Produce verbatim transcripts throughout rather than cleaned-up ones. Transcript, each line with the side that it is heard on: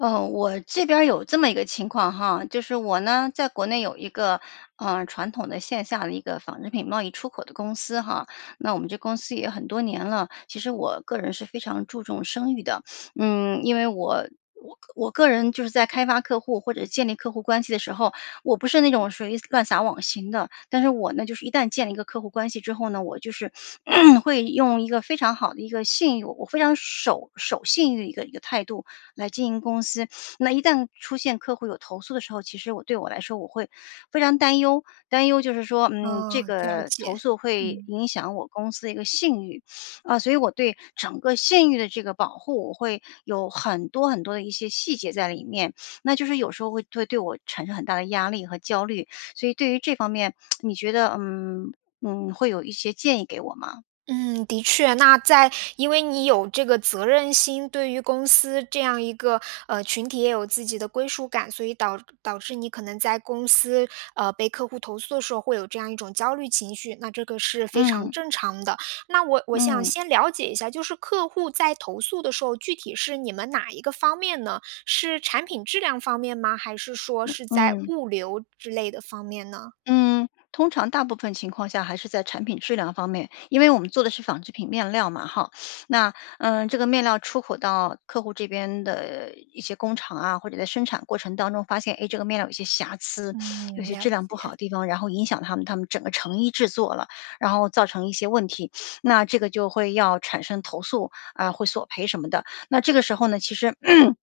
left: 呃，我这边儿有这么一个情况哈。就是我呢，在国内有一个，呃，传统的，线下的，一个纺织品贸易出口的公司哈。那我们这公司也很多年了其实我个人是非常注重声誉的。嗯，因为我我我个人就是在开发客户，或者是建立客户关系的时候，我不是那种属于乱撒网型的。但是我呢，就是一旦建立一个客户关系之后呢，我就是 会用一个非常好的一个信誉我非常守守信誉的一个一个态度来经营公司。那一旦出现客户有投诉的时候，其实我对我来说，我会非常担忧。担忧就是说，嗯，这
right: 呃，了
left: 个投
right: 解，
left: 诉会
right: 嗯。
left: 影响我公司的一个信誉。啊，所以我对整个信
right: [unintelligible]
left: 誉的这个保护我会有很多很多的一些细节在里面。那就是有时候会对我产生很大的压力和焦虑。所以对于这方面，你觉得嗯嗯会有一些建议给我吗？
right: 嗯，的确。那在因为你有这个责任心，对于公司这样一个，呃，群体也有自己的归属感，所以导导致你可能在公司，呃，被客户投诉的时候，会有这样一种焦虑情绪那这个是非常
left: 嗯。
right: 正常的。那我我想
left: 嗯。
right: 先了解一下，就是客户在投诉的时候，具体是你们哪一个方面呢？是产品质量方面吗，还是说是在
left: 嗯。
right: 物流之类的方面呢？
left: 嗯，通常大部分情况下，还是在产品质量方面。因为我们做的是纺织品面料嘛，哈。那呃，这个面料出口到客户这边的，一些工厂啊，或者在生产过程当中发现哎，这个面料有些瑕疵、有
right: 嗯，
left: 些
right: 了
left: 质量不好
right: 解。
left: 的地方，然后影响他们他们整个成衣制作了。然后造成一些问题 那这个就会要产生投诉，啊，会索赔什么的。那这个时候呢，其实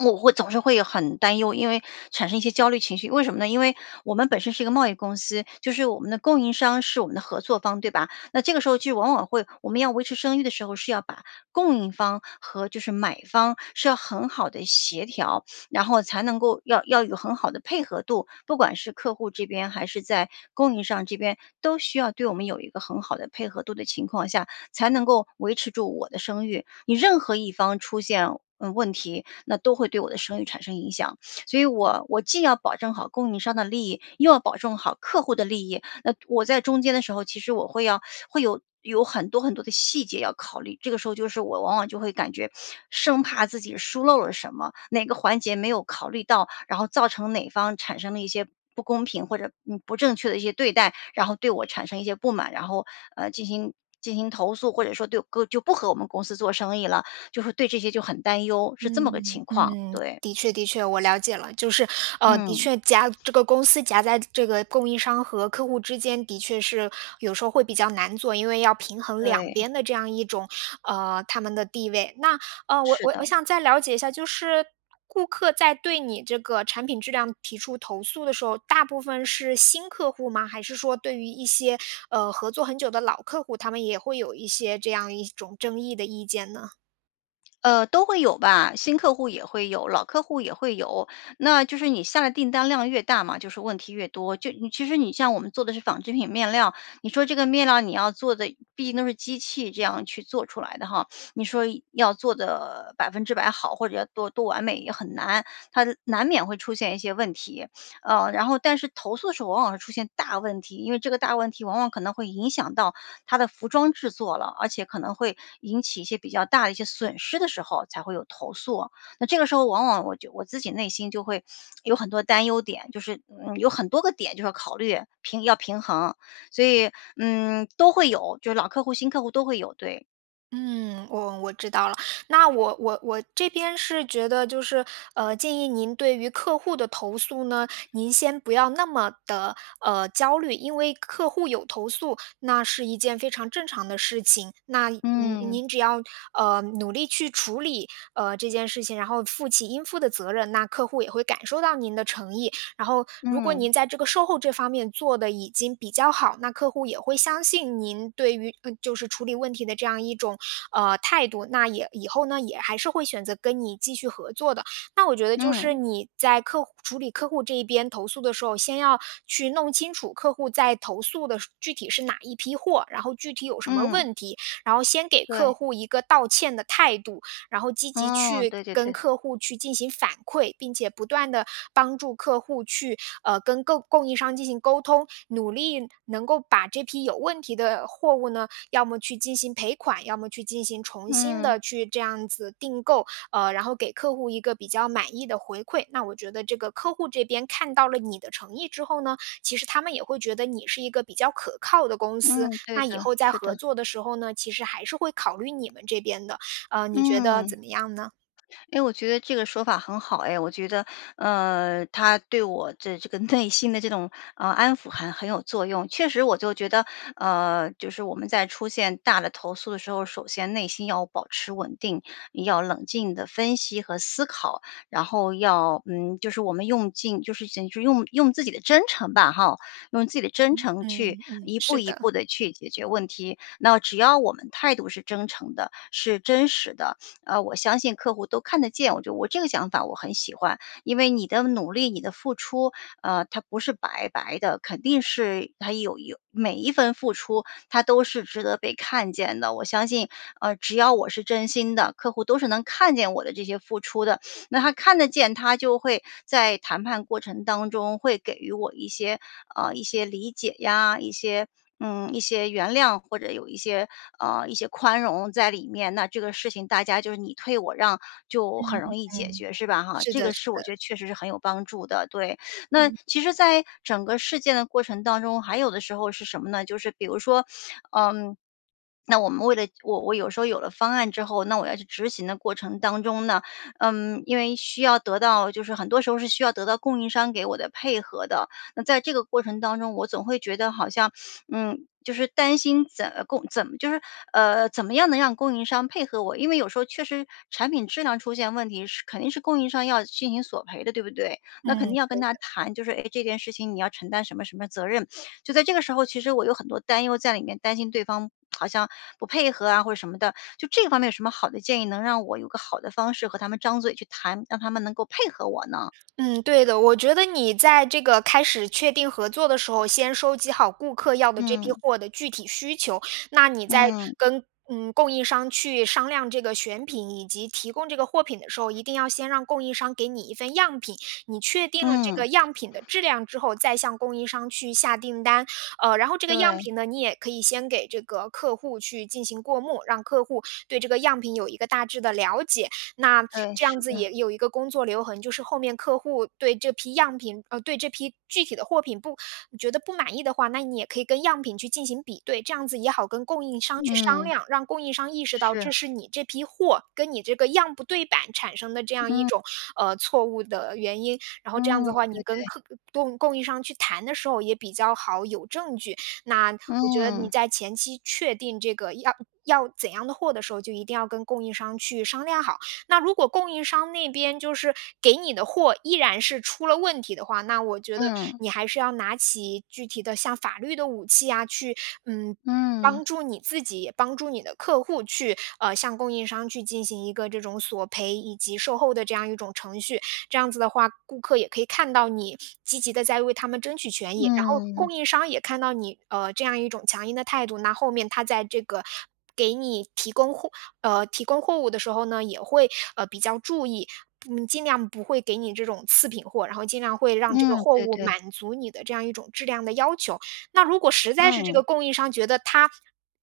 left: 我会总是会很担忧，因为产生一些焦虑情绪。为什么呢？因为我们本身是一个贸易公司，就是我们的供应商是我们的合作方，对吧？那这个时候就往往会我们要维持声誉的时候，是要把供应方和就是买方，是要很好地协调，然后才能够要要有很好的配合度。不管是客户这边，还是在供应商这边，都需要对我们有一个很好的配合度的情况下，才能够维持住我的声誉。你任何一方出现，嗯，问题，那都会对我的声誉产生影响。所以我我既要保证好供应商的利益，又要保证好客户的利益。那我在中间的时候，其实我会要会有有很多很多的细节要考虑，这个时候就是我往往就会感觉 生怕自己疏漏了什么，哪个环节没有考虑到，然后造成哪方产生了一些不公平，或者，嗯，不正确的一些对待。然后对我产生一些不满，然后，呃，进行进行投诉。或者说对，就不和我们公司做生意了就是对这些就很担忧，是
right: 嗯
left: 这么个情况，
right: 嗯，
left: 对。
right: 的确的确，我了解了。就是，呃，的
left: 嗯。
right: 确夹这个公司夹在这个供应商和客户之间，的确是有时候会比较难做，因为要平衡两
left: 对。
right: 边的这样一种呃，他们的地位。那，呃，我
left: 是
right: 我我
left: 的。
right: 想再了解一下，就是顾客在对你这个产品质量提出投诉的时候，大部分是新客户吗？还是说对于一些，呃，合作很久的老客户，他们也会有一些这样一种争议的意见呢？
left: 呃，都会有吧，新客户也会有、老客户也会有。那就是你下的订单量越大嘛，就是问题越多。就其实你像我们做的是纺织品面料，你说这个面料你要做得毕竟都是机器这样去做出来的哈，你说要做得百分之百好，或者要多多完美也很难，它难免会出现一些问题。呃，然后但是投诉的时候往往会出现大问题，因为这个大问题往往可能会影响到它的服装制作了，而且可能会引起一些比较大的一些损失的时候才会有投诉。那这个时候往往我就我自己内心就会，有很多担忧点，就是，嗯，有很多个点就是要考虑，平要平衡。所以，嗯，都会有，就是老客户、新客户都会有。对。
right: 嗯，我我知道了。那我我我这边是觉得就是呃，建议您对于客户的投诉呢，您先不要那么地，呃，焦虑。因为客户有投诉，那是一件非常正常的事情。那您
left: 嗯。
right: 您只要，呃，努力去处理，呃，这件事情，然后负起应负的责任，那客户也会感受到您的诚意。然后，如果
left: 嗯。
right: 您在这个售后这方面做得已经比较好，那客户也会相信您，对于嗯，就是处理问题的这样一种，呃，态度，那也以后呢，也还是会选择跟你继续合作的。那我觉得就是
left: 嗯。
right: 你在客户处理客户这一边投诉的时候，先要去弄清楚客户在投诉的是具体是哪一批货，然后具体有什么
left: 嗯。
right: 问题，然后先给客
left: 对。
right: 户一个道歉的态度。然后积极
left: 哦，
right: 去
left: 对对
right: 跟
left: 对。
right: 客户去进行反馈，并且不断地帮助客户去，呃，跟购供应商进行沟通，努力能够把这批有问题的货物呢，要么去进行赔款，要么去进行重新
left: 嗯。
right: 地去这样子订购，呃，然后给客户一个比较满意的回馈。那我觉得这个客户这边看到了你的诚意之后呢，其实他们也会觉得你是一个比较可靠的公司，
left: 嗯，对
right: 那以
left: 的，
right: 后在
left: 是的。
right: 合作的时候呢，其实还是会考虑你们这边的。呃，你觉得
left: 嗯，
right: 怎么样呢？
left: 诶，我觉得这个说法很好哎，我觉得，呃，它对我的这个内心的这种安抚很很有作用。确实我就觉得，呃，就是我们在出现大的投诉的时候，首先内心要保持稳定，要冷静地分析和思考。然后要嗯，就是我们用尽，就是讲用用自己的真诚吧，吼，用自己的真
right: 嗯，
left: 诚
right: 嗯
left: 去
right: 嗯，
left: 一步
right: 是
left: 一
right: 的。
left: 步地去解决问题。那只要我们态度是真诚的，是真实的，呃，我相信客户都看得见。我觉得我这个想法我很喜欢。因为你的努力、你的付出，呃，它不是白白的，肯定是它有有每一份付出，它都是值得被看见的。我相信，呃，只要我是真心的，客户都是能看见我的这些付出的。那他看得见，他就会在谈判过程当中会给予我一些呃，一些理解呀，一些嗯，一些原谅，或者有一些呃，一些宽容在里面。那这个事情大家就是，你退我让，就
right: 嗯
left: 很容易解
right: 嗯，
left: 决，是吧哈。
right: 是
left: 这
right: 的
left: 个
right: 是
left: 是我
right: 的。
left: 觉得确实是很有帮助的，对。那
right: 嗯。
left: 其实在整个事件的过程当中，还有的时候是什么呢？就是比如说，嗯，那我们为了我我有时候，有了方案之后，那我要去执行的过程当中呢，呃，因为需要得到就是很多时候是需要得到供应商给我的配合的。那在这个过程当中，我总会觉得好像，嗯，就是担心怎么供怎么就是呃，怎么样能让供应商配合我。因为有时候确实，产品质量出现问题是肯定是供应商要进行索赔的，对不对？那
right: 嗯，
left: 肯定要
right: 对
left: 跟
right: 的。
left: 他
right: 嗯。
left: 谈，就是：“哎，这件事情你要承担什么什么责任。” 就在这个时候，其实我有很多担忧在里面，担心对方，好像不配合啊，或者什么的，就这方面有什么好的建议，能让我有个好的方式和他们张嘴去谈，让他们能够配合我呢？
right: 嗯，对的。我觉得你在这个开始确定合作的时候，先收集好顾客要的这批
left: 嗯。
right: 货的具体需求。那你在
left: 嗯。
right: 跟嗯，供应商去商量这个选品，以及提供这个货品的时候，一定要先让供应商给你一份样品。你确定了这
left: 嗯。
right: 个样品的质量之后，再向供应商去下订单。呃，然后这个样
left: 对。
right: 品呢，你也可以先给这个客户去进行过目，让客户对这个样品有一个大致地了解。那
left: 对，
right: 这样
left: 是
right: 子也
left: 的。
right: 有一个工作留痕，就是后面客户对这批样品呃，对这批具体的货品不你觉得不满意的话，那你也可以跟样品去进行比对，这样子也好跟供应商去商
left: 嗯。
right: 量，让供应商意识到
left: 是。
right: 这是你这批货，跟你这个样不对板产生的这样一
left: 嗯。
right: 种，呃，错误的原因。然后这样子
left: 嗯，
right: 的话，
left: 对
right: 你跟
left: 对。
right: 客供供应商去谈的时候也比较好有证据。那我觉得你
left: 嗯。
right: 在前期确定这个要要怎样的货的时候，就一定要跟供应商去商量好。那如果供应商那边就是给你的货依然是出了问题的话，那我觉得
left: 嗯。
right: 你还是要拿起具体的像法律的武器啊，去嗯，
left: 嗯。
right: 帮助你自己，也帮助你的客户去呃，向供应商去进行一个这种索赔，以及售后的这样一种程序。这样子的话，顾客也可以看到你积极地在为他们争取权益。然后
left: 嗯。
right: 供应商也看到你，呃，这样一种强硬的态度，那后面他在这个给你提供货呃，提供货物的时候呢，也会，呃，比较注意，嗯，不尽量不会给你这种次品货，然后尽量会让这个
left: 嗯，
right: 货
left: 对
right: 物
left: 对。
right: 满足你的这样一种质量的要求。那如果实在是这
left: 嗯。
right: 个供应商觉得他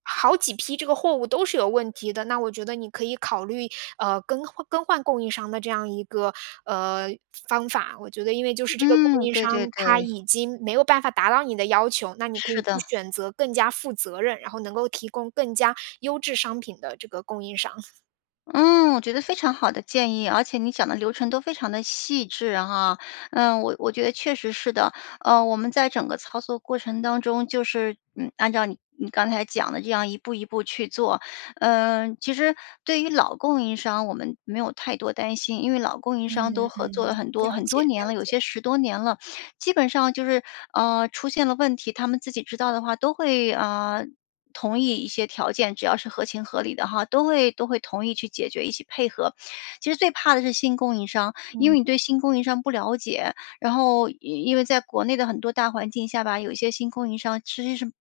right: 好几批这个货物都是有问题的，那我觉得你可以考虑，呃，更换更换供应商的这样一个，呃，方法。我觉得因为就是这个供
left: 嗯，
right: 应
left: 对
right: 商，
left: 对
right: 他
left: 对。
right: 已经没有办法达到你的要求，那你可
left: 是
right: 以去
left: 的。
right: 选择更加负责任，然后能够提供更加优质商品的这个供应商。
left: 嗯，我觉得非常好的建议，而且你讲的流程都非常地细致，哈。呃，我我觉得确实是的，呃，我们在整个操作过程当中，就是，嗯，按照你你刚才讲的这样一步一步去做。呃，其实对于老供应商，我们没有太多担心，因为老供应
right: 嗯
left: 商都合作
right: 嗯，
left: 了很多
right: 了
left: 很
right: 解
left: 多
right: 了
left: 年了，有
right: 解。
left: 些十多年了，基本上就是，呃，出现了问题，它们自己知道的话都会，呃，同意一些条件，只要是合情合理的，哈，都会都会同意去解决，一起配合。其实最怕的是新供应商，因
right: 嗯。
left: 为你对新供应商不了解，然后因因为在国内的很多大环境下吧，有一些新供应商实际是，嗯，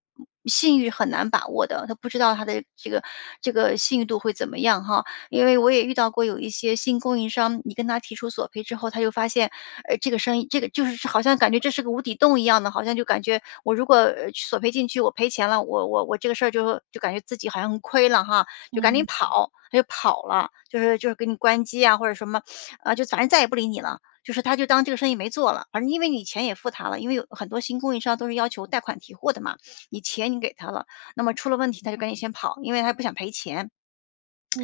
left: 信誉很难把握的，它不知道它的这个这个信誉度会怎么样哈。因为我也遇到过有一些新供应商，你跟它提出索赔之后，它就发现，呃，这个生意这个就是好像感觉这是个无底洞一样的，好像就感觉我如果，呃，索赔进去，我赔钱了，我我我这个事儿就就感觉自己好像很亏了，哈，就赶紧
right: 嗯。
left: 跑。它就跑了，就是就是给你关机啊，或者什么，啊，就反正再也不理你了，就是它就当这个生意没做了。反正因为你钱也付它了，因为有很多新供应商都是要求带款提货的嘛，你钱你给它了，那么出了问题，它就赶紧先跑，因为它不想赔钱。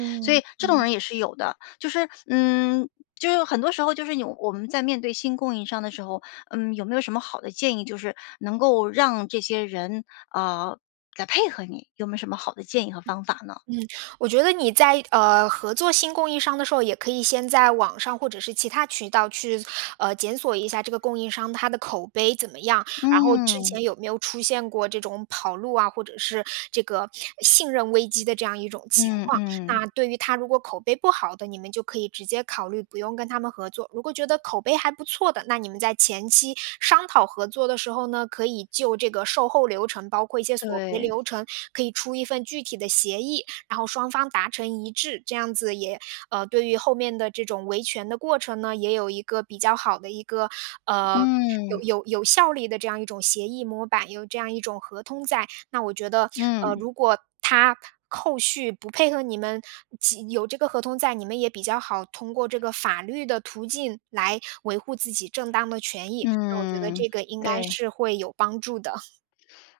left: 所以这种
right: 嗯。
left: 人也是有的。就是嗯，就是很多时候就是有我们在面对新供应商的时候，嗯，有没有什么好的建议就是能够让这些人，呃，来配合你？有没有什么好的建议和方法呢？
right: 嗯，我觉得你在，呃，合作新供应商的时候，也可以先在网上或者是其它渠道去，呃，检索一下这个供应商它的口碑怎么样，然后之
left: 嗯。
right: 前有没有出现过这种跑路啊，或者是这个信任危机的这样一种情
left: 嗯
right: 况。
left: 嗯。
right: 那对于它如果口碑不好的，你们就可以直接考虑不用跟它们合作。如果觉得口碑还不错的，那你们在前期商讨合作的时候呢，可以就这个售后流程，包括一些索赔
left: 对。
right: 流程，可以出一份具体的协议，然后双方达成一致。这样子也呃，对于后面的这种维权的过程呢，也有一个比较好的一个，呃，有
left: 嗯。
right: 有有效力的这样一种协议模板，有这样一种合同在。那我觉得，呃，
left: 嗯。
right: 如果它后续不配合你们，即有这个合同在，你们也比较好通过这个法律的途径来维护自己正当的权益，那我觉得
left: 嗯，
right: 这个应该
left: 对。
right: 是会有帮助的。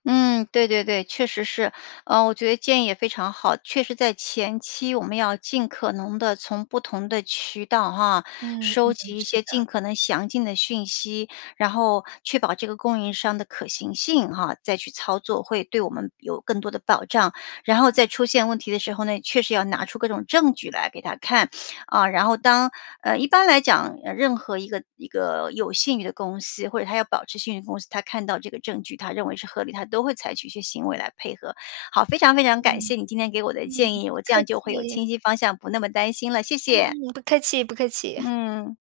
left: 嗯，对对对，确实是。呃，我觉得建议也非常好，确实在前期我们要尽可能地从不同的渠道，啊，
right: 嗯
left: 收
right: 嗯，
left: 集一
right: 是
left: 些尽
right: 的。
left: 可能详尽的讯息，然后确保这个供应商的可行性，哈，再去操作，会对我们有更多的保障。然后在出现问题的时候呢，也确实要拿出各种证据来给它看，啊，然后当呃，一般来讲，呃，任何一个一个有信誉的公司，或者它要保持信誉公司，它看到这个证据，它认为是合理，它都会采取一些行为来配合。好，非常非常感谢
right: 嗯，
left: 你今天给我的
right: 嗯，
left: 建
right: 不
left: 议，我这
right: 客
left: 样就会有
right: 气。
left: 清晰方向，不那么担心了，谢谢。
right: 嗯，不客气不客气。
left: 嗯。